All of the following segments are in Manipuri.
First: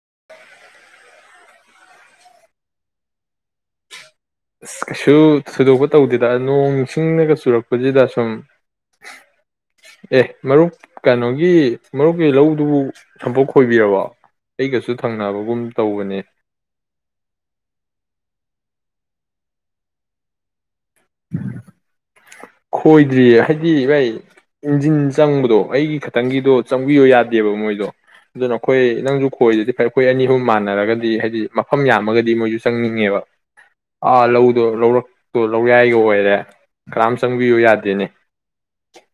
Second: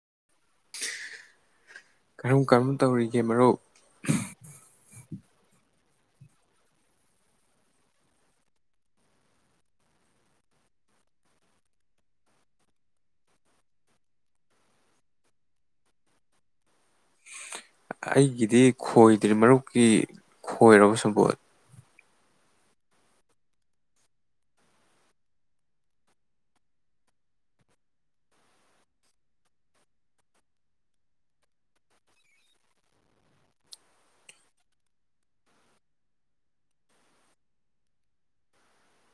[unintelligible] ꯀꯔꯝ ꯀꯔꯝ ꯇꯧꯔꯤꯒꯦ ꯃꯔꯨꯞ ꯑꯁ ꯀꯩꯁꯨ ꯊꯣꯏꯗꯣꯛꯄ ꯇꯧꯗꯦꯗ ꯅꯣꯡ ꯅꯤꯡꯁꯤꯡꯅꯒ ꯆꯨꯔꯛꯄꯁꯤꯗ ꯁꯨꯝ ꯑꯦ ꯃꯔꯨꯞ ꯀꯩꯅꯣꯒꯤ ꯃꯔꯨꯞꯀꯤ ꯂꯧꯗꯨꯕꯨ ꯁꯝꯄꯣꯛ ꯈꯣꯏꯕꯤꯔꯕ ꯑꯩꯒꯁꯨ ꯊꯪꯅꯕꯒꯨꯝ ꯇꯧꯕꯅꯤ ꯑꯩꯒꯤꯗꯤ ꯈꯣꯏꯗ꯭ꯔꯤ ꯃꯔꯨꯞꯀꯤ ꯑꯣꯏ ꯔꯕꯣꯁꯝꯕꯣꯠ ꯈꯣꯏꯗ꯭ꯔꯤꯌꯦ ꯍꯥꯏꯗꯤ ꯚꯥꯏ ꯏꯟꯖꯤꯟ ꯆꯪꯕꯗꯣ ꯑꯩꯒꯤ ꯈꯇꯪꯒꯤꯗꯣ ꯆꯪꯕꯤꯌꯣ ꯌꯥꯗꯦꯕ ꯃꯣꯏꯗꯣ ꯑꯗꯨꯅ ꯑꯩꯈꯣꯏ ꯅꯪꯁꯨ ꯈꯣꯏꯗꯗꯤ ꯐ ꯑꯩꯈꯣꯏ ꯑꯅꯤ ꯑꯍꯨꯝ ꯃꯥꯟꯅꯔꯒꯗꯤ ꯍꯥꯏꯗꯤ ꯃꯐꯝ ꯌꯥꯝꯃꯒꯗꯤ ꯃꯣꯏꯁꯨ ꯆꯪꯅꯤꯡꯉꯦꯕ ꯑꯥ ꯂꯧꯗꯣ ꯂꯧꯔꯛꯇꯣ ꯂꯧꯌꯥꯏꯒ ꯑꯣꯏꯔꯦ ꯀꯅꯥꯝ ꯆꯪꯕꯤꯌꯨ ꯌꯥꯗꯦꯅꯦ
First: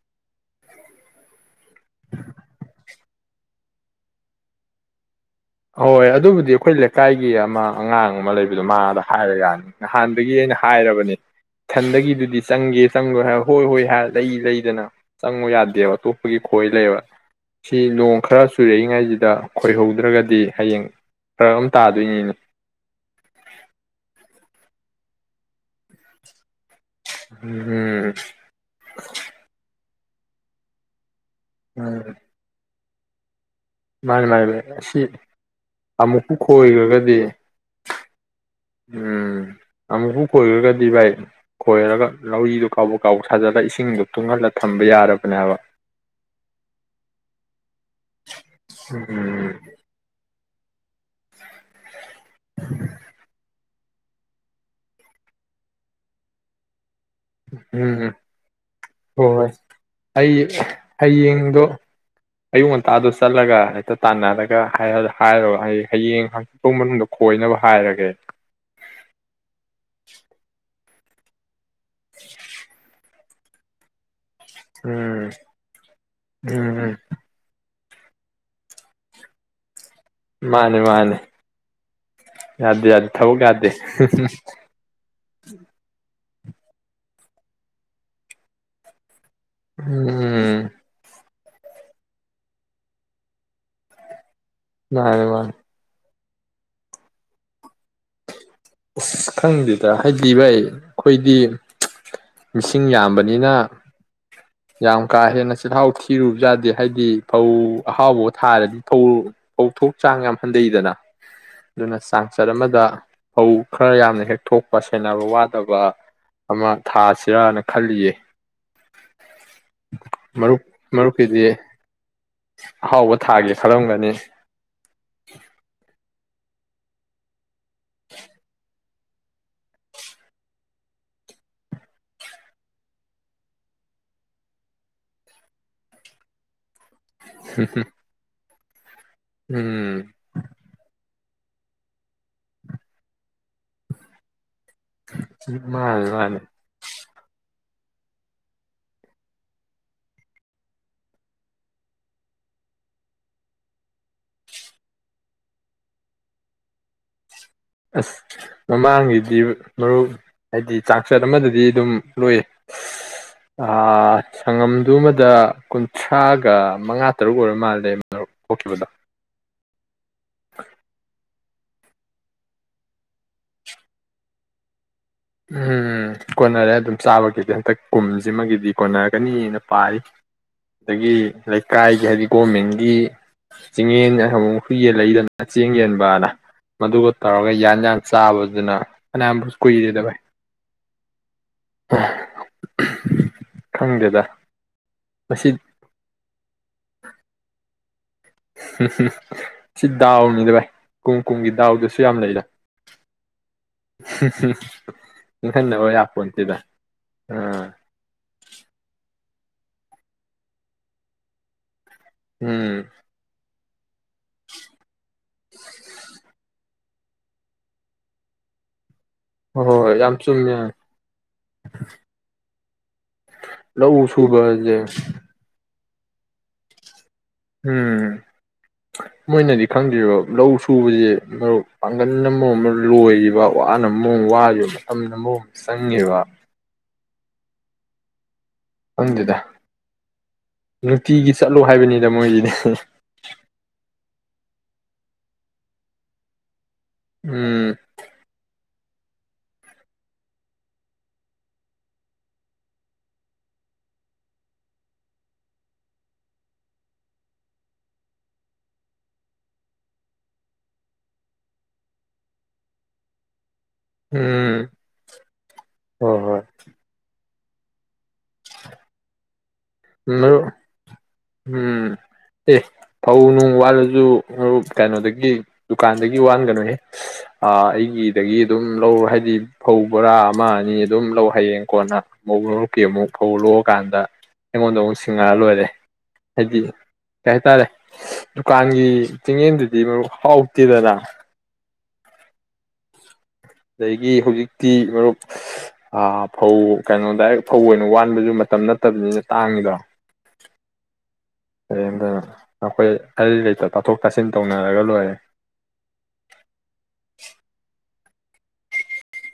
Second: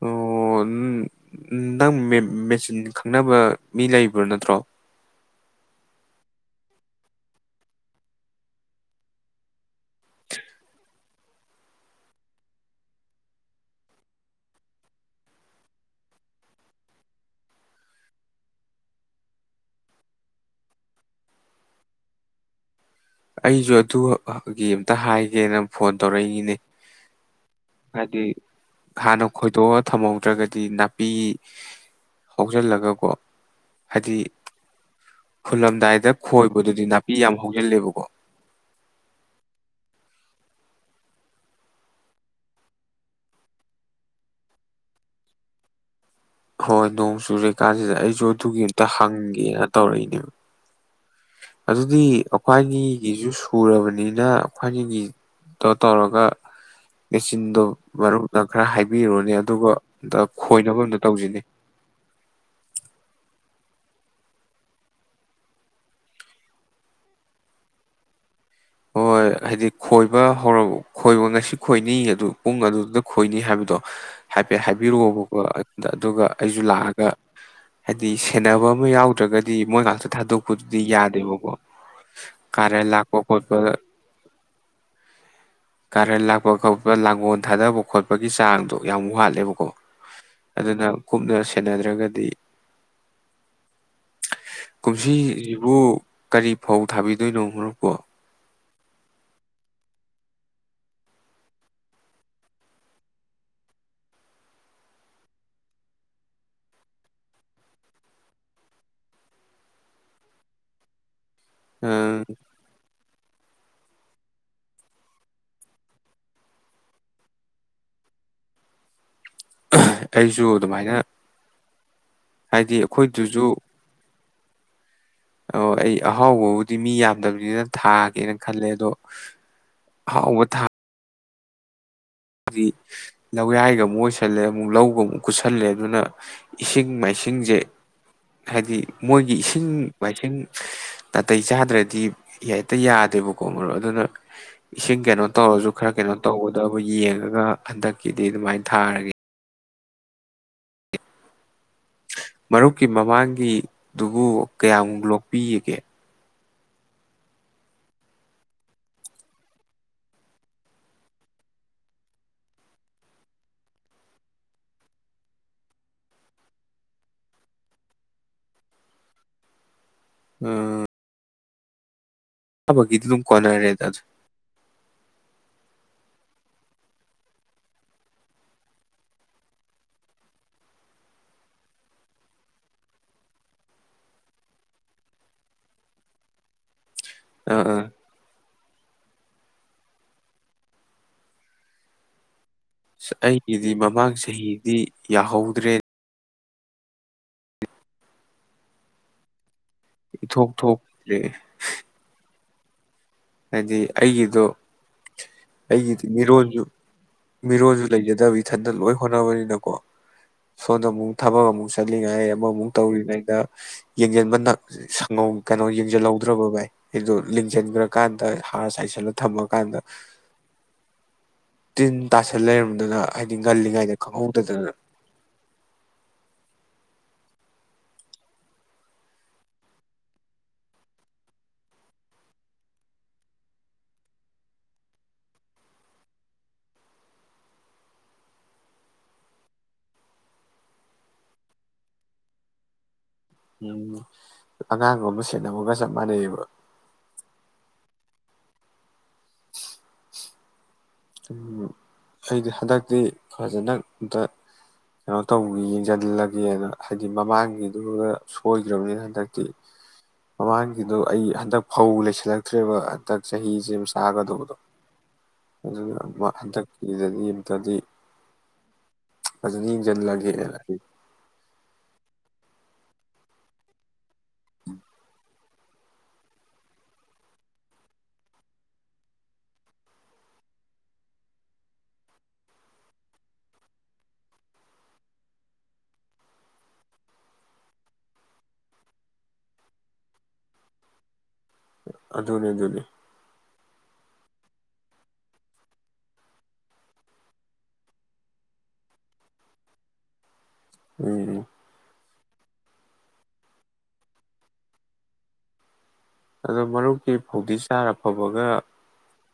ꯑꯣ ꯎꯝ, ꯅꯪ ꯃꯦꯆꯤꯟ ꯈꯪꯅꯕ ꯃꯤ ꯂꯩꯕ꯭ꯔꯣ ꯅꯠꯇ꯭ꯔꯣ ꯍꯣꯏ ꯑꯗꯨꯕꯨꯗꯤ ꯑꯩꯈꯣꯏ ꯂꯩꯀꯥꯏꯒꯤ ꯑꯃ ꯑꯉꯥꯡ ꯑꯃ ꯂꯩꯕꯗꯣ ꯃꯥꯗ ꯍꯥꯏꯔ ꯌꯥꯅꯤ ꯅꯍꯥꯟꯗꯒꯤ ꯑꯩꯅ ꯍꯥꯏꯔꯕꯅꯦ ꯏꯊꯟꯗꯒꯤꯗꯨꯗꯤ ꯆꯪꯒꯦ ꯆꯪꯗꯣꯏ ꯍꯥꯏꯔ ꯍꯣꯏ ꯍꯣꯏ ꯂꯩ ꯂꯩꯗꯅ ꯆꯪꯉꯨ ꯌꯥꯗꯦꯕ ꯑꯇꯣꯞꯄꯒꯤ ꯈꯣꯏ ꯂꯩꯕ ꯁꯤ ꯅꯣꯡ ꯈꯔ ꯆꯨꯔꯛꯏꯉꯩꯁꯤꯗ ꯈꯣꯏꯍꯧꯗ꯭ꯔꯒꯗꯤ ꯗꯤ ꯍꯌꯦꯡ ꯐꯔꯛꯑꯃ ꯇꯥꯗꯣꯏꯅꯤꯅꯦ ꯑꯩꯁꯨ ꯑꯗꯨꯒꯤ ꯑꯃꯝꯇ ꯍꯥꯏꯒꯦꯅ ꯐꯣꯟ ꯇꯧꯔꯛꯏꯅꯤꯅꯦ ꯎꯝ ꯍꯥꯏꯗꯤ ꯍꯥꯟꯅ ꯈꯣꯏꯗꯣꯛꯑ ꯊꯝꯍꯧꯗ꯭ꯔꯒꯗꯤ ꯅꯥꯄꯤ ꯍꯧꯖꯜꯂꯒ ꯍꯥꯏꯗꯤ ꯃꯥꯅꯤ ꯃꯥꯅꯤ ꯚꯥꯏ ꯑꯁꯤ ꯍꯨꯜꯂꯝꯗꯥꯏꯗ ꯑꯃꯨꯛꯄꯨ ꯈꯣꯏꯕꯗꯨꯗꯤ ꯈꯣꯏꯈ꯭ꯔꯒꯗꯤ ꯅꯥꯄꯤ ꯌꯥꯝ ꯍꯧꯖꯤꯜꯂꯦꯕꯀꯣ ꯎꯝ ꯑꯃꯨꯛꯄꯨ ꯈꯣꯏꯈꯔꯒꯗꯤ ꯚꯥꯏ ꯈꯣꯏꯔꯒ ꯂꯧꯔꯤꯗꯣ ꯀꯥꯎꯕꯣꯛ ꯀꯥꯎꯕꯣꯛ ꯁꯥꯖꯤꯜꯂꯒ ꯏꯁꯤꯡꯗꯣ ꯇꯨꯡꯍꯜꯂ ꯊꯝꯕ ꯌꯥꯔꯕꯅꯦꯕ ꯍꯥꯏꯕ ꯍꯣꯏ ꯅꯣꯡ ꯆꯨ ꯀꯥꯟꯁꯤꯗ ꯑꯩꯁꯨ ꯑꯗꯨꯒꯤ ꯑꯝꯇ ꯎꯝ ꯍꯪꯒꯦꯅ ꯇꯧꯔꯛꯏꯅꯦꯕ ꯅꯤꯅ ꯑꯩꯈꯣꯏꯒꯤꯗꯣ ꯇꯧꯔꯒ ꯃꯦꯆꯤꯟꯗꯣ ꯎꯝ ꯃꯔꯨꯞꯅ ꯈꯔ ꯍꯥꯏꯕꯤꯔꯨꯅꯦ ꯍꯣꯏ ꯑꯗꯨꯒ ꯑꯝ ꯑꯩ ꯈꯣꯏꯅꯕ ꯑꯝꯇ ꯇꯧꯁꯤꯅꯤ ꯍꯌꯦꯡꯗꯣ ꯑꯌꯨꯛ ꯉꯟꯇꯥꯗꯣ ꯆꯠꯂꯒ ꯍꯦꯛꯇ ꯇꯥꯟꯅꯔꯒ ꯍꯥꯏꯔꯣ ꯑꯩ ꯍꯌꯦꯡ ꯍꯥꯡꯆꯤꯠꯄꯥꯎ ꯃꯅꯨꯡꯗ ꯈꯣꯏꯅꯕ ꯍꯥꯏꯔꯒꯦ ꯍꯣꯏ ꯍꯥꯏꯗꯤ ꯈꯣꯏꯕ ꯍꯧꯔꯕ ꯈꯣꯏꯕ ꯉꯁꯤ ꯈꯣꯏꯅꯤꯒꯗꯨ ꯑꯗꯨ ꯄꯨꯡ ꯑꯗꯨꯗ ꯈꯣꯏꯅꯤ ꯍꯥꯏꯕꯗꯣ ꯍꯥꯏꯐꯦꯠ ꯎꯝ ꯍꯥꯏꯕꯤꯔꯛꯑꯣꯕꯀꯣ ꯑꯗꯨꯒ ꯑꯩꯁꯨ ꯎꯝ ꯎꯝ ꯂꯥꯛꯑꯒ ꯍꯥꯏꯗꯤ ꯁꯦꯟꯅꯕ ꯑꯃ ꯌꯥꯎꯗ꯭ꯔꯒꯗꯤ ꯃꯣꯏ ꯉꯥꯛꯇ ꯃꯥꯅꯦ ꯊꯥꯗꯣꯛꯄꯗꯨꯗꯤ ꯃꯥꯅꯦ ꯌꯥꯗꯦꯕꯀꯣ ꯀꯥꯔꯜ ꯌꯥꯗꯦ ꯂꯥꯛꯄ ꯈꯣꯠꯄ ꯀꯥꯔꯟ [unintelligible] ꯂꯥꯛꯄ ꯈꯣꯠꯄ ꯂꯥꯡꯒꯣꯜ ꯊꯥꯗꯕ ꯈꯣꯠꯄꯒꯤ ꯆꯥꯡꯗꯣ ꯌꯥꯝ ꯋꯥꯠꯂꯦ ꯕꯀꯣ ꯎꯝ ꯑꯗꯨꯅ ꯀꯨꯞꯅ ꯁꯦꯅꯗ꯭ꯔꯒꯗꯤ ꯃꯥꯅꯦ ꯃꯥꯅꯦ ꯀꯨꯝꯁꯤꯁꯤꯕꯨ ꯀꯔꯤ ꯐꯧ ꯊꯥꯕꯤꯗꯣꯏꯅꯣ ꯃꯔꯨꯞꯄꯣ ꯑꯁ ꯈꯪꯗꯦꯗ ꯍꯥꯏꯗꯤ ꯚꯥꯏ ꯑꯩꯈꯣꯏꯗꯤ ꯃꯤꯁꯤꯡ ꯌꯥꯝꯕꯅꯤꯅ ꯌꯥꯝ ꯀꯥ ꯍꯦꯟꯅ ꯆꯤꯜꯍꯥꯎ ꯊꯤꯔꯨꯕ ꯌꯥꯗꯦ ꯍꯥꯏꯕꯗꯤ ꯐꯧ ꯑꯍꯥꯎꯕꯥ ꯊꯥꯔꯗꯤ ꯐꯧ ꯐꯧꯊꯣꯛ ꯆꯥꯡ ꯌꯥꯝ ꯍꯟꯊꯩꯗꯅ ꯑꯗꯨꯅ ꯑꯝ, ꯆꯥꯡꯆꯠ ꯑꯃꯗ ꯐꯧ ꯈꯔ ꯌꯥꯝꯅ ꯍꯦꯛ ꯊꯣꯛꯄ ꯁꯦꯟꯅꯕ ꯋꯥꯗꯕ ꯑꯃ ꯊꯥꯁꯤꯔꯥꯅ ꯈꯜꯂꯤꯌꯦ ꯑꯩꯁꯨ ꯃꯔꯨꯞ ꯑꯗꯨꯃꯥꯏꯅ ꯃꯔꯨꯞꯀꯤꯗꯤ ꯍꯥꯏꯗꯤ ꯑꯍꯥꯎꯕ ꯊꯥꯒꯦ ꯑꯩꯈꯣꯏꯗꯨꯁꯨ ꯈꯜꯂꯝꯒꯅꯤ ꯑꯣ ꯑꯩ ꯑ ꯑꯍꯥꯎꯕꯕꯨꯗꯤ ꯃꯤ ꯌꯥꯝꯗꯕꯅꯤꯅ ꯊꯥꯒꯦꯅ ꯈꯜꯂꯦ ꯑꯗꯣ ꯑꯍꯥꯎꯕ ꯊꯥ ꯗꯤ ꯂꯧꯌꯥꯏꯒ ꯑꯃꯨꯛ ꯑꯣꯏꯁꯜꯂꯦ ꯑꯃꯨꯛ ꯂꯧꯒ ꯑꯃꯨꯛ ꯀꯨꯠꯁꯜꯂꯦ ꯑꯗꯨꯅ ꯏꯁꯤꯡ ꯃꯥꯏ ꯏꯁꯤꯡꯁꯦ ꯍꯥꯏꯗꯤ ꯃꯣꯏꯒꯤ ꯏꯁꯤꯡ ꯎꯝ ꯃꯥꯏꯁꯤꯡ ꯅꯥꯇꯩ ꯆꯥꯗ꯭ꯔꯗꯤ ꯍꯦꯛꯇ ꯌꯥꯗꯦꯕꯀꯣ ꯃꯔꯣ ꯑꯗꯨꯅ ꯏꯁꯤꯡ ꯀꯩꯅꯣ ꯇꯧꯔꯁꯨ ꯈꯔ ꯃꯥꯅꯤ ꯀꯩꯅꯣ ꯃꯥꯅꯤ ꯇꯧꯒꯗꯕ ꯌꯦꯡ ꯑꯗꯨꯒ ꯍꯟꯗꯛꯀꯤꯗꯤ ꯑꯗꯨꯃꯥꯏꯅ ꯊꯥꯔꯒꯦ ꯃꯔꯨꯞꯀꯤ ꯃꯃꯥꯡꯒꯤꯗꯨꯕꯨ ꯀꯌꯥꯃꯨꯛ ꯂꯣꯛꯄꯤꯒꯒꯦ ꯑꯁ ꯃꯃꯥꯡꯒꯤꯗꯤ ꯃꯔꯨꯞ ꯍꯥꯏꯗꯤ ꯆꯥꯛꯆꯠ ꯑꯃꯗꯗꯤ ꯑꯗꯨꯝ ꯂꯣꯏꯌꯦ ꯁꯪꯉꯝꯗꯨ ꯑꯃꯗ ꯀꯨꯟꯊ꯭ꯔꯥꯒ ꯃꯉꯥ ꯇꯔꯨꯛ ꯑꯣꯏꯔ ꯃꯥꯜꯂꯦ ꯃꯔꯨꯞ ꯊꯣꯛꯈꯤꯕꯗꯣ ꯑ ꯑꯕ ꯏꯗꯂꯨꯝ ꯀꯅꯥꯔꯦꯗ ꯑꯗꯨ ꯎꯝ ꯀꯣꯟꯅꯔꯦ ꯑꯗꯨꯝ ꯆꯥꯕꯒꯤꯗꯤ ꯍꯟꯇꯛ ꯀꯨꯝꯁꯤꯃꯒꯤꯗꯤ ꯀꯣꯟꯅꯔꯒꯅꯤꯅ ꯄꯥꯔꯤ ꯑꯗꯒꯤ ꯂꯩꯀꯥꯏꯒꯤ ꯍꯥꯏꯗꯤ ꯒꯣꯔꯃꯦꯟꯒꯤ ꯆꯤꯡꯌꯦꯟ ꯑꯃꯨꯛ ꯍꯨꯏꯌꯦꯟ ꯂꯩꯗꯅ ꯆꯦꯡ ꯌꯦꯟꯕꯅ ꯃꯗꯨꯒ ꯇꯧꯔꯒ ꯑꯥ ꯌꯥꯟ ꯑꯥ ꯌꯥꯟ ꯆꯥꯕꯗꯨꯅ ꯑ ꯑꯝꯕꯨꯁ ꯀꯨꯗꯦꯗꯦꯚꯥꯏ ꯍ ꯑꯩꯒꯤꯗꯤ ꯃꯃꯥꯡ ꯆꯍꯤꯗꯤ ꯌꯥꯍꯧꯗ꯭ꯔꯦ ꯑ ꯎꯝꯝ ꯁꯤ ꯏꯊꯣꯛ ꯗꯥꯎꯅꯤꯗ ꯚꯥꯏ ꯀꯨꯝ ꯊꯣꯛꯇ꯭ꯔꯦ ꯀꯨꯝꯒꯤ ꯗꯥꯎꯗꯨꯁꯨ ꯌꯥꯝ ꯂꯩꯔꯦ ꯍꯥꯏꯗꯤ ꯑꯩꯒꯤꯗꯣ ꯅꯤꯡꯍꯟꯅꯕ ꯑꯩꯒꯤꯗꯤ ꯌꯥꯄꯣꯟꯇꯦꯗ ꯃꯤꯔꯣꯟꯁꯨ ꯑꯥ ꯃꯤꯔꯣꯟꯁꯨ ꯂꯩꯖꯗꯕ ꯏꯊꯟꯇ ꯂꯣꯏ ꯍꯣꯠꯅꯕꯅꯤꯅ ꯣ ꯁꯣꯗ ꯑꯃꯨꯛ ꯊꯕꯛ ꯑꯃꯨꯛ ꯆꯠꯂꯤꯉꯥꯏ ꯑꯃꯃꯨꯛ ꯎꯝ ꯇꯧꯔꯤꯉꯩꯗ ꯌꯦꯡ ꯌꯦꯟ ꯃ ꯀꯩꯅꯣ ꯌꯦꯡꯁꯤꯜꯍꯧꯗ꯭ꯔꯕ ꯚꯥꯏ ꯑꯗꯨꯗꯨ ꯂꯤꯡꯁꯤꯟꯈ꯭ꯔ ꯗ ꯍꯥꯔ ꯆꯥꯏꯁꯜꯨ ꯍꯣꯏ ꯊꯝꯃꯀꯥꯟꯗ ꯍꯣꯏ ꯌꯥꯝ ꯆꯨꯝꯃꯦ ꯇꯤꯟ ꯇꯥꯁꯟ ꯂꯩꯔꯝꯅꯤ ꯑꯗꯨꯅ ꯍꯥꯏꯗꯤ ꯉꯜꯂꯤꯉꯩꯗ ꯂꯧ ꯈꯪꯍꯧꯗꯗꯅ ꯁꯨꯕꯁꯦ ꯎꯝ ꯃꯣꯏꯅꯗꯤ ꯈꯪꯗ꯭ꯔꯤꯕ ꯂꯧ ꯁꯨꯕꯁꯦ ꯃꯔꯨꯞ ꯄꯥꯡꯒꯜ ꯑꯃ ꯑꯃ ꯂꯣꯏꯔꯤꯕ ꯋꯥꯅ ꯃꯑꯣꯡ ꯋꯥꯔꯤꯕ ꯃꯇꯝꯅ ꯃꯔꯑꯣ ꯑꯃ ꯆꯪꯉꯦꯕ ꯑꯗꯨꯗꯨꯗ ꯅꯨꯡꯇꯤꯒꯤ ꯆꯠꯂꯣ ꯍꯥꯏꯕꯅꯤꯗ ꯃꯣꯏꯁꯤꯗꯤ ꯎꯝ ꯑꯉꯥꯡꯒꯨꯝꯕ ꯁꯦꯅꯕꯒ ꯆꯞ ꯃꯥꯟꯅꯩꯑꯕ ꯎꯝ [inaudible] ꯑꯩꯗꯤ ꯍꯟꯗꯛꯇꯤ ꯐꯖꯅ ꯑꯝꯇ ꯀꯩꯅꯣ ꯇꯧꯈꯤ ꯌꯦꯡꯁꯤꯜꯂꯒꯦꯅ ꯍꯥꯏꯗꯤ ꯃꯃꯥꯡꯒꯤꯗꯨꯒ ꯁꯣꯏꯈ꯭ꯔꯕꯅꯤꯅ ꯍꯟꯗꯛꯇꯤ ꯃꯃꯥꯡꯒꯤꯗꯨꯣ ꯑꯩ ꯍꯟꯗꯛ ꯐꯧ ꯂꯩꯁꯤꯜꯂꯛꯇ꯭ꯔꯦꯕ ꯍꯟꯗꯛ ꯆꯍꯤ ꯁꯤꯖꯤꯁꯒꯗꯧꯕꯗꯣ ꯎꯝ ꯍꯣꯏ ꯍꯣꯏ ꯟ ꯌꯦꯕꯕꯗꯤ ꯎ ꯎꯝ ꯑꯦ ꯐꯧ ꯅꯨꯡ ꯋꯥꯠꯂꯁꯨ ꯑꯣ ꯀꯩꯅꯣꯗꯒꯤ ꯗꯨꯀꯥꯟꯗꯒꯤ ꯋꯥꯟꯒꯅꯨꯅꯦ ꯑꯩꯒꯤꯗꯒꯤ ꯑꯗꯨꯝ ꯂꯧꯔ ꯍꯥꯏꯕꯗꯤ ꯐꯧ ꯕꯣꯔꯥ ꯑꯃ ꯑꯅꯤ ꯑꯗꯨꯝ ꯂꯧ ꯍꯌꯦꯡ ꯀꯣꯟꯅ ꯑꯃꯨꯛ ꯂꯧꯔꯛꯀꯦ ꯑꯃꯨꯛ ꯐꯧ ꯂꯧꯣꯛꯑꯀꯥꯟꯗ ꯑꯩꯉꯣꯟꯗ ꯑꯃꯨꯛ ꯁꯤꯡꯉꯔ ꯂꯣꯏꯔꯦ ꯍꯥꯏꯗꯤ ꯀꯩ ꯍꯥꯏꯇꯥꯔꯦ ꯗꯨꯀꯥꯟꯒꯤ ꯆꯤꯡꯌꯦꯟꯗꯨꯗꯤ ꯃꯔꯨꯞ ꯍꯥꯎꯇꯦꯗꯅ ꯑ ꯑꯗꯨꯅꯦ ꯑꯗꯨ ꯑꯗꯨꯅꯦ ꯑꯗꯒꯤ ꯍꯧꯖꯤꯛꯇꯤ ꯃꯔꯨꯞ ꯐꯧ ꯀꯩꯅꯣ ꯗꯥꯏꯔꯦꯛ ꯐꯧ ꯑꯣꯏꯅ ꯋꯥꯟꯕꯁꯨ ꯃꯇꯝ ꯅꯠꯇꯕꯅꯤꯅ ꯇꯥꯡꯉꯤꯗ ꯎꯝ ꯎꯝ ꯀꯝꯗꯅ ꯑꯩꯈꯣꯏ ꯑꯔꯤ ꯂꯩꯇ ꯇꯥꯊꯣꯛ ꯇꯥꯁꯤꯟ ꯇꯧꯅꯔꯒ ꯂꯣꯏꯔꯦ ꯑꯗꯣ ꯃꯔꯨꯞꯀꯤ ꯐꯧꯗꯤ ꯆꯥꯔꯐꯕꯒ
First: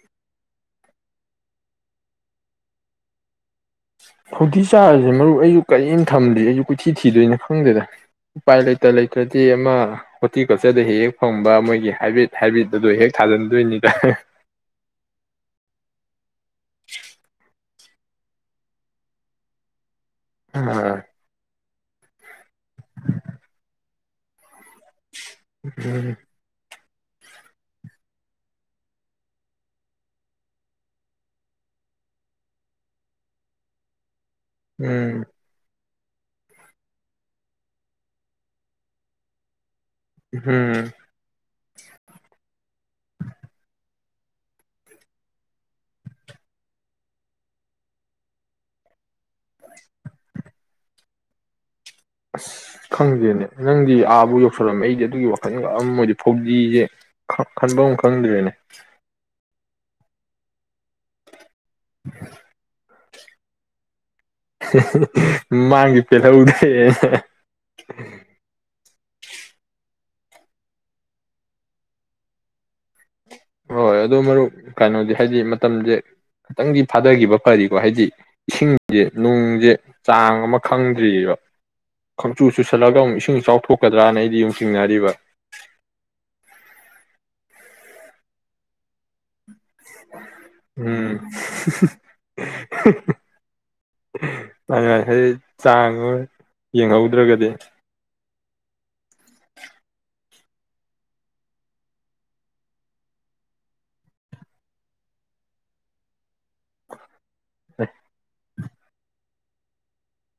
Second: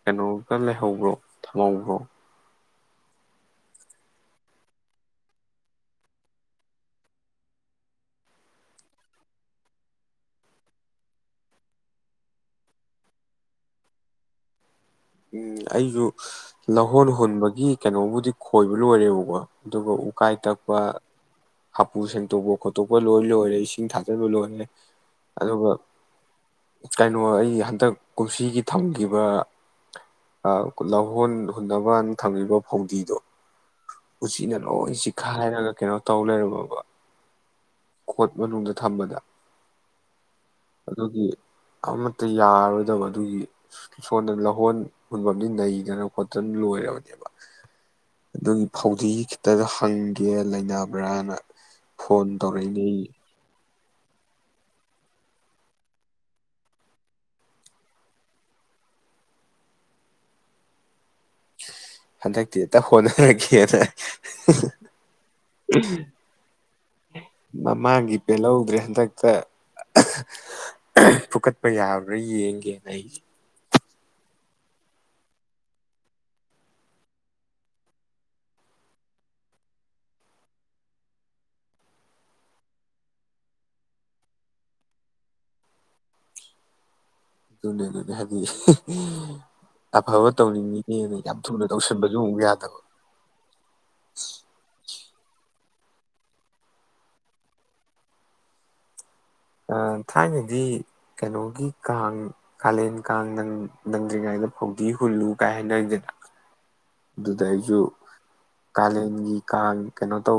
ꯀꯩꯅꯣꯒ ꯂꯩꯍꯧꯕ꯭ꯔꯣ ꯊꯝꯍꯧꯕ꯭ꯔꯣ ꯍꯧꯥꯎꯗꯤꯤ ꯆꯥꯔꯤꯁꯦ ꯃꯔꯨ ꯑꯩꯁꯨ ꯀꯔꯤꯝ ꯊꯝꯗ ꯑꯩꯁꯨ ꯀꯨꯊꯤ ꯊꯤꯗꯣꯏꯅꯣ ꯈꯪꯗꯦꯗ ꯎꯄꯥꯏ ꯂꯩꯇ ꯂꯩꯇ꯭ꯔꯗꯤ ꯑꯃ ꯍꯣꯔꯇꯤꯀꯜꯆꯔꯗ ꯍꯦꯛ ꯍꯦꯛ ꯐꯪꯕ ꯃꯣꯏꯒꯤ ꯍꯥꯏꯕꯤꯠ ꯍꯥꯏꯕꯤꯠ ꯑꯗꯨꯣ ꯍꯦꯛ ꯊꯥꯖꯤꯟꯗꯣꯏꯅꯤꯗ ꯎꯝ ꯑꯩꯁꯨ ꯂꯧꯍꯣꯟ ꯍꯨꯟꯕꯒꯤ ꯀꯩꯅꯣꯕꯨꯗꯤ ꯈꯣꯏꯕ ꯂꯣꯏꯔꯦꯕꯀꯣ ꯑꯗꯨꯒ ꯀꯥꯏ ꯑ ꯇꯛꯄ ꯍꯥꯄꯨ ꯁꯦꯡꯇꯣꯛꯄ ꯈꯣꯠꯇꯣꯛꯄ ꯂꯣꯏ ꯂꯣꯏꯔꯦ ꯏꯁꯤꯡ ꯊꯥꯖꯤꯟꯕ ꯂꯣꯏꯔꯦ ꯑꯗꯨꯒ ꯎꯝ ꯀꯩꯅꯣ ꯑꯩ ꯍꯟꯗꯛ ꯀꯨꯝꯁꯤꯒꯤ ꯊꯝꯈꯤꯕ ꯂꯧꯍꯣꯟ ꯍꯨꯕꯅ ꯊꯝꯃꯤꯕ ꯐꯧꯗꯤꯗꯨꯣ ꯎꯆꯤꯅ ꯎꯝ ꯂꯣꯏ ꯎꯝ ꯆꯤꯛꯈꯥꯏ ꯍꯥꯏꯔꯒ ꯀꯩꯅꯣ ꯇꯧ ꯂꯩꯔꯝꯃꯕ ꯈꯣꯠ ꯃꯅꯨꯡꯗ ꯊꯝꯕꯗ ꯎꯝ ꯑꯗꯨꯒꯤ ꯑꯃꯠꯇ ꯌꯥꯔꯣꯏꯗꯕ ꯑꯗꯨꯒꯤ ꯁꯣꯟꯗ ꯂꯑꯣ ꯍꯣꯟ ꯍꯨꯣꯟꯐꯝꯗꯤ ꯅꯩꯗꯅ ꯈꯣꯠꯇꯅ ꯂꯣꯏꯔꯕꯅꯦꯕ ꯑꯗꯨꯒꯤ ꯐꯧꯗꯤ ꯈꯤꯇꯗ ꯍꯪꯒꯦ ꯂꯩꯅꯕ꯭ꯔꯅ ꯐꯣꯟ ꯑꯁ ꯇꯧꯔꯛꯏꯉ ꯈꯪꯗꯦꯅꯦ ꯅꯪꯗꯤ ꯑꯥꯕꯨ ꯌꯧꯁꯜꯂꯂꯝꯃꯦ ꯑꯩꯗꯤ ꯑꯗꯨꯒꯤ ꯋꯥꯈꯜ ꯈꯑꯝꯃꯣꯏꯗꯤ ꯐꯧꯖꯤꯁꯦ ꯈꯟꯕ ꯑꯃ ꯈꯪꯗ꯭ꯔꯦꯅꯦ ꯍꯗ ꯇ ꯇ ꯀꯅꯔ ꯀꯔ ꯃꯥꯡꯒꯤ ꯄꯦꯂ ꯎꯗꯦ ꯐꯀꯠꯄ ꯌꯥꯕ꯭ꯔꯥ ꯌꯦꯡꯒꯦꯅ ꯑꯩꯁꯦ ꯍꯣꯏ ꯍꯣꯏ ꯑꯗꯨ ꯃꯔꯨꯞ ꯀꯩꯅꯣꯗꯤ ꯍꯥꯏꯗꯤ ꯃꯇꯝꯁꯦ ꯈꯤꯇꯪꯗꯤ ꯐꯥꯗꯈꯤꯕ ꯀꯔꯤꯀꯣ ꯍꯥꯏꯗꯤ ꯏꯁꯤꯡꯁꯦ ꯅꯨꯡꯁꯦ ꯆꯥꯡ ꯑꯃ ꯈꯪꯗ꯭ꯔꯤꯑꯕ ꯈꯪꯆꯨ ꯆꯨꯁꯜꯂꯒ ꯑꯃꯨꯛ ꯏꯁꯤꯡꯁꯨ ꯆꯥꯎꯊꯣꯛꯀꯗ꯭ꯔꯥꯅ ꯑꯩꯗꯤ ꯆꯤꯡꯅꯔꯤꯕ ꯅꯦꯅꯦ ꯍꯥꯏꯗꯤ ꯑꯐꯕ ꯇꯧꯅꯤꯡꯉꯤꯅꯦꯅ ꯎꯝ ꯌꯥꯝ ꯊꯨꯅ ꯇꯧꯁꯟꯕꯁꯨ ꯑꯃꯨꯛ ꯌꯥꯗꯕ ꯆꯥꯡꯉꯣꯏ ꯌꯦꯡꯍꯧꯗ꯭ꯔꯒꯗꯤ ꯊꯥꯏꯅꯗꯤ ꯀꯩꯅꯣꯒꯤ ꯀꯥꯡ ꯀꯥꯂꯦꯟ ꯀꯥꯡ ꯅꯪ ꯅꯪꯗ꯭ꯔꯤꯉꯩꯗ ꯐꯧꯗꯤ ꯍꯨꯜꯂꯨ ꯀꯥꯏ ꯍꯥꯏꯅꯔꯤꯗꯅ ꯑꯗꯨꯗ ꯑꯩꯁꯨ ꯀꯥꯂꯦꯟꯒꯤ ꯀꯥꯡ ꯀꯩꯅꯣ ꯇ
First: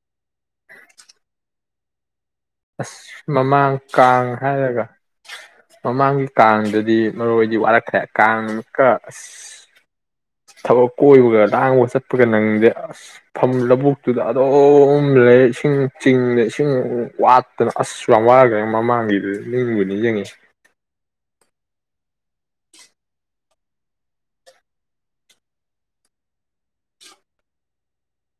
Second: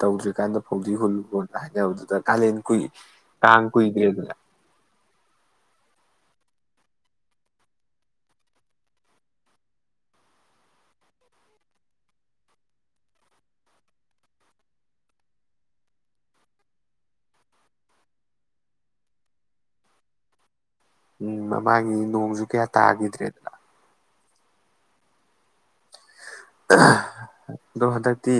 ꯇꯧꯗ꯭ꯔꯤꯀꯥꯟꯗ ꯐꯧꯗꯤ ꯍꯨꯜꯂꯨꯔꯣꯅ ꯍꯥꯏꯅꯕꯗꯨꯗ ꯀꯥꯂꯦꯟ ꯀꯨꯏ ꯑꯁ ꯀꯥꯡ ꯃꯃꯥꯡ ꯀꯥꯡ ꯀꯨꯏꯗ꯭ꯔꯦꯗꯅ ꯍꯥꯏꯔꯒ ꯃꯃꯥꯡꯒꯤ ꯀꯥꯡꯗꯗꯤ ꯃꯔꯣꯏꯗꯤ ꯋꯥꯔꯛꯈ꯭ꯔꯦ ꯀꯥꯡ ꯑꯃꯨꯛꯀ ꯑꯁ ꯊꯕꯛ ꯀꯣꯏꯕꯒ ꯂꯥꯡꯕ ꯆꯠꯄꯒ ꯅꯪꯗꯦ ꯑꯁ ꯂꯧꯕꯨꯛꯇꯨꯗ ꯑꯗꯨꯝ ꯂꯩ ꯏꯁꯤꯡ ꯆꯤꯡꯗ ꯏꯁꯤꯡ ꯋꯥꯠꯇꯅ ꯑꯁꯁꯨ ꯌꯥꯝ ꯋꯥꯈ꯭ꯔꯦ ꯃꯃꯥꯡꯒꯤꯗꯨ ꯅꯤꯡꯕ ꯅꯤꯡ ꯌꯦꯡꯉꯤ ꯎꯝ ꯃꯃꯒꯤ ꯅꯣꯡꯁꯨ ꯀꯌꯥ ꯇꯥꯈꯤꯗ꯭ꯔꯦꯗꯅ ꯑꯗꯣ ꯍꯟꯗꯛꯇꯤ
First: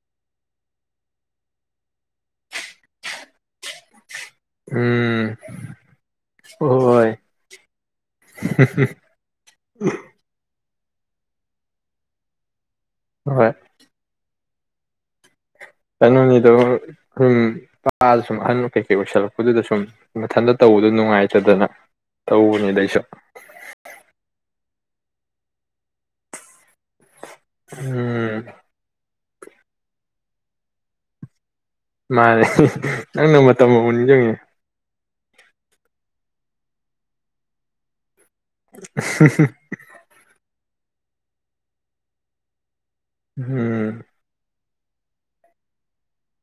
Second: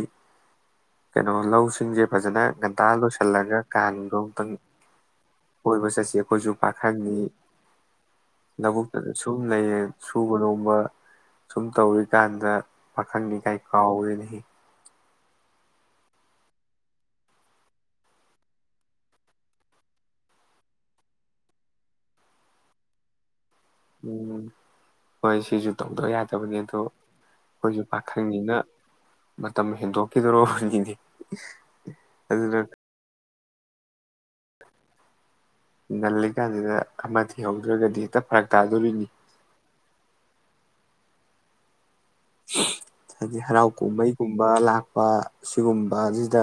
ꯀꯩꯅꯣ ꯂꯧꯁꯤꯡꯁꯦ ꯐꯖꯅ ꯉꯟꯇꯥ ꯂꯣꯏꯁꯜꯂꯒ ꯀꯥꯟꯗꯣ ꯇꯪ ꯎꯝ ꯀꯣꯏꯕ ꯆꯠꯁꯤ ꯑꯈꯣꯏꯁꯨ ꯍꯣꯏ ꯄꯥꯈꯪꯅꯤ ꯂꯧꯕꯨꯛꯇꯗ ꯁꯨꯝ ꯂꯩꯌꯦ ꯁꯨꯕꯅꯣꯝ ꯒꯨꯝꯕ ꯁꯨꯝ ꯇꯧꯋꯤꯀꯥꯟꯗ ꯄꯥꯈꯪꯅꯤ ꯍꯣꯏ ꯀꯩ ꯀꯥꯎꯔꯦꯅꯦꯍꯦ ꯀꯩꯅꯨꯅꯤꯗꯣ ꯁꯨꯝ ꯄꯗ ꯁꯨꯝ ꯑꯍꯟ ꯀꯩꯀꯩ ꯑꯣꯏꯁꯜꯂꯛꯄꯗꯨꯗ ꯁꯨꯝ ꯃꯊꯟꯇ ꯇꯧꯕꯗ ꯅꯨꯡꯉꯥꯏꯇꯗꯅ ꯇꯧꯕꯅꯤꯗꯑꯩꯁꯨ ꯎꯝ ꯍꯣꯏ ꯁꯤꯁꯨ ꯇꯧꯗꯕ ꯌꯥꯗꯕꯅꯤ ꯑꯗꯣ ꯑꯈꯣꯏꯁꯨ ꯎꯝ ꯄꯥꯈꯪꯅꯤꯅ ꯃꯇꯝ ꯍꯦꯟꯗꯣꯛ ꯈꯤꯗ꯭ꯔꯣ ꯅꯤꯅꯦ ꯃꯥꯅꯦ [unintelligible] ꯅꯪꯆ [unintelligible] ꯉꯜꯂꯤꯀꯥꯟꯁꯤꯗ ꯑꯃ ꯊꯤꯍꯧ ꯗ꯭ꯔꯒꯗꯤ ꯍꯦꯛꯇ ꯐꯔꯛ ꯇꯥꯗꯣꯔꯤꯅꯤ [unintelligible] ꯍꯥꯏꯗꯤ ꯍꯔꯥꯎ ꯎꯝ ꯀꯨꯝꯍꯩꯒꯨꯝꯕ ꯂꯥꯛꯄ ꯁꯤꯒꯨꯝꯕ ꯑꯁꯤꯗ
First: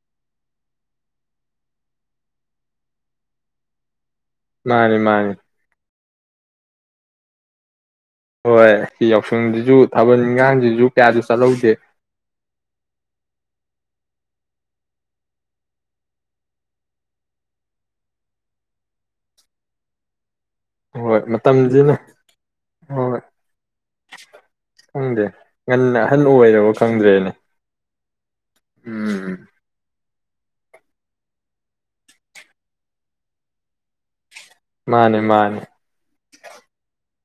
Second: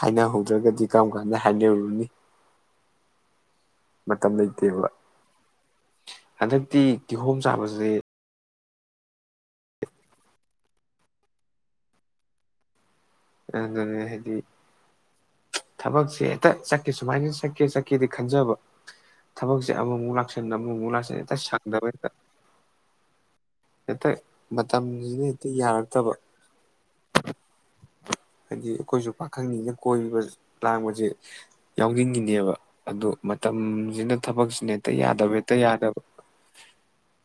ꯍꯥꯏꯅꯍꯧꯗ꯭ꯔꯒꯗꯤ ꯀꯔꯝ ꯀꯥꯟꯗ ꯍꯥꯏꯅꯔꯨꯅꯤ ꯃꯇꯝ ꯂꯩꯇꯦꯕ ꯃꯥꯅꯤ ꯃꯥꯅꯤ ꯍꯟꯗꯛꯇꯤ ꯀꯤꯍꯣꯝ ꯆꯥꯕꯁꯤ ꯍꯣꯏ ꯁꯤ ꯌꯥꯎꯁꯪꯁꯤꯁꯨ ꯊꯥꯕꯜ ꯏꯟꯈꯥꯡꯁꯤꯁꯨ ꯀꯌꯥꯗ ꯆꯠꯍꯧꯗꯦ ꯑꯗꯨꯅꯦ ꯍꯥꯏꯗꯤ ꯊꯕꯛꯁꯦ ꯍꯦꯛꯇ ꯆꯠꯀꯦ ꯁꯨꯃꯥꯏꯅ ꯆꯠꯀꯦ ꯆꯠꯀꯦꯗꯤ ꯈꯟꯖꯕ ꯊꯕꯛꯁꯦ ꯑꯃꯃꯨꯛ ꯂꯥꯛꯁꯟ ꯑꯃꯨꯃꯨꯛ ꯂꯥꯛꯁꯤꯟ ꯍꯣꯏ ꯍꯦꯛꯇ ꯁꯪꯗꯕ ꯃꯇꯝꯁꯤꯅ ꯍꯦꯛꯇ ꯍꯣꯏ ꯍꯦꯛꯇ ꯃꯇꯝꯁꯤꯅꯤ ꯈꯪꯗꯦ ꯍꯦꯛꯇ ꯉꯟꯅ ꯌꯥꯔꯛꯇꯕ ꯑꯍꯟ ꯑꯣꯏꯔꯕ ꯈꯪꯗ꯭ꯔꯦꯅꯦ ꯍꯥꯏꯗꯤ ꯑꯈꯣꯏꯁꯨ ꯎꯝ ꯄꯥꯈꯪꯅꯤꯅ ꯀꯣꯏꯕ ꯂꯥꯡꯕꯁꯦ ꯌꯥꯎꯅꯤꯡꯉꯤꯅꯦꯕ ꯑꯗꯣ ꯃꯇꯝꯁꯤꯅ ꯊꯕꯛꯁꯤꯅ ꯍꯦꯛꯇ ꯃꯥꯅꯦ ꯌꯥꯗꯕ ꯍꯦꯛꯇ ꯃꯥꯅꯦ ꯌꯥꯗꯕ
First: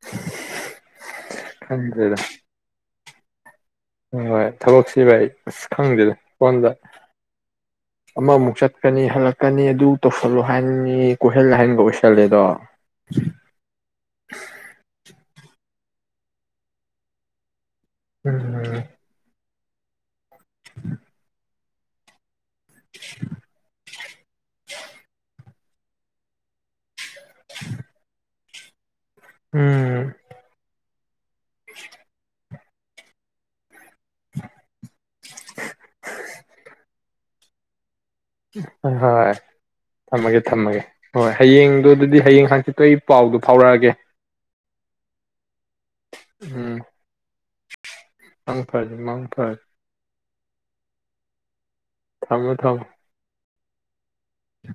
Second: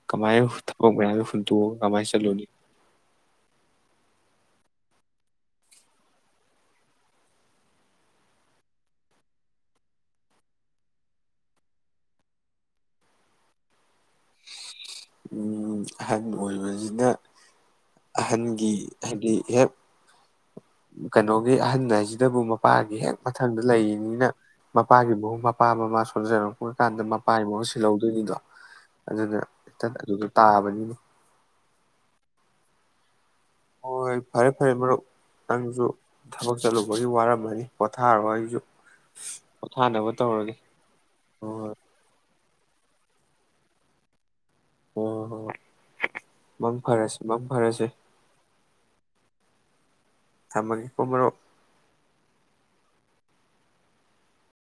ꯀꯃꯥꯏꯅ ꯊꯕꯛ ꯃꯌꯥꯝꯗꯨ ꯍꯨꯟꯇꯣꯛꯑꯒ ꯀꯃꯥꯏꯅ ꯆꯠꯂꯨꯅꯤ ꯍꯣꯏ ꯍꯣꯏ ꯊꯕꯛꯁꯤ ꯕꯥꯏ ꯑꯁ ꯈꯪꯗꯦꯗ ꯐꯣꯟꯗ ꯑꯃꯃꯨꯛ ꯆꯠꯀꯅꯤ ꯍꯜꯂꯛꯀꯅꯤ ꯑꯗꯨ ꯇꯧꯁꯜꯂꯨ ꯍꯥꯏꯟꯅꯤ ꯀꯣꯏꯍꯜ ꯂꯥꯏꯍꯟꯒ ꯑꯣꯏꯁꯜꯂꯦꯗꯣ ꯎꯝ ꯑꯍꯟ ꯑꯣꯏꯕꯁꯤꯅ ꯑꯍꯟꯒꯤ ꯎꯝ ꯍꯥꯏꯗꯤ ꯍꯦꯛ ꯀꯩꯅꯣꯒꯤ ꯑꯍꯟ ꯍꯥꯏꯁꯤꯗꯕꯨ ꯃꯄꯥꯒꯤ ꯍꯦꯛ ꯃꯊꯪꯗ ꯂꯩꯔꯤꯅꯤꯅ ꯃꯄꯥꯒꯤ [unintelligible] ꯃꯄꯥ ꯃꯃꯥ ꯁꯣꯟꯖꯔꯛꯄ ꯀꯥꯟꯗ ꯃꯄꯥꯏ ꯃꯍꯨꯠ ꯁꯤꯜꯍꯧꯗꯣꯏꯅꯤꯗꯣ ꯑꯗꯨꯅ ꯑꯗꯨꯅ ꯎꯝ ꯑꯗꯨꯗ ꯇꯥꯕꯅꯤꯅꯦ [unintelligible] ꯍꯣꯏ ꯍꯣꯏ ꯐꯔꯦ ꯐꯔꯦ ꯃꯔꯨꯞ ꯅꯪꯁꯨ ꯊꯕꯛ ꯆꯠꯂꯨꯕꯒꯤ ꯋꯥꯔꯝ ꯃꯥ [unintelligible] ꯍꯣꯏ ꯊꯝꯃꯒꯦ ꯇꯧꯔꯒꯦ ꯊꯝꯃꯒꯦ ꯍꯣꯏ ꯍꯌꯦꯡꯗꯨ ꯑꯗꯨꯗꯤ ꯍꯌꯦꯡ ꯍꯥ ꯁꯤꯠꯄꯩ ꯄꯥꯎꯗꯣ ꯐꯥꯎꯔꯛꯑꯒꯦ ꯍꯣ ꯍꯣ ꯍꯣꯏ ꯍꯣꯏ ꯃꯪ ꯎꯝ ꯐꯔꯁꯤ ꯃꯪ ꯐꯔꯁꯦ ꯃꯪ ꯐꯔꯁꯦ ꯃꯣ ꯐꯔꯁꯦ ꯊꯝꯃꯒꯦ ꯀꯣ ꯃꯔꯨꯞ ꯊꯝꯃꯣ ꯊꯝꯃꯣ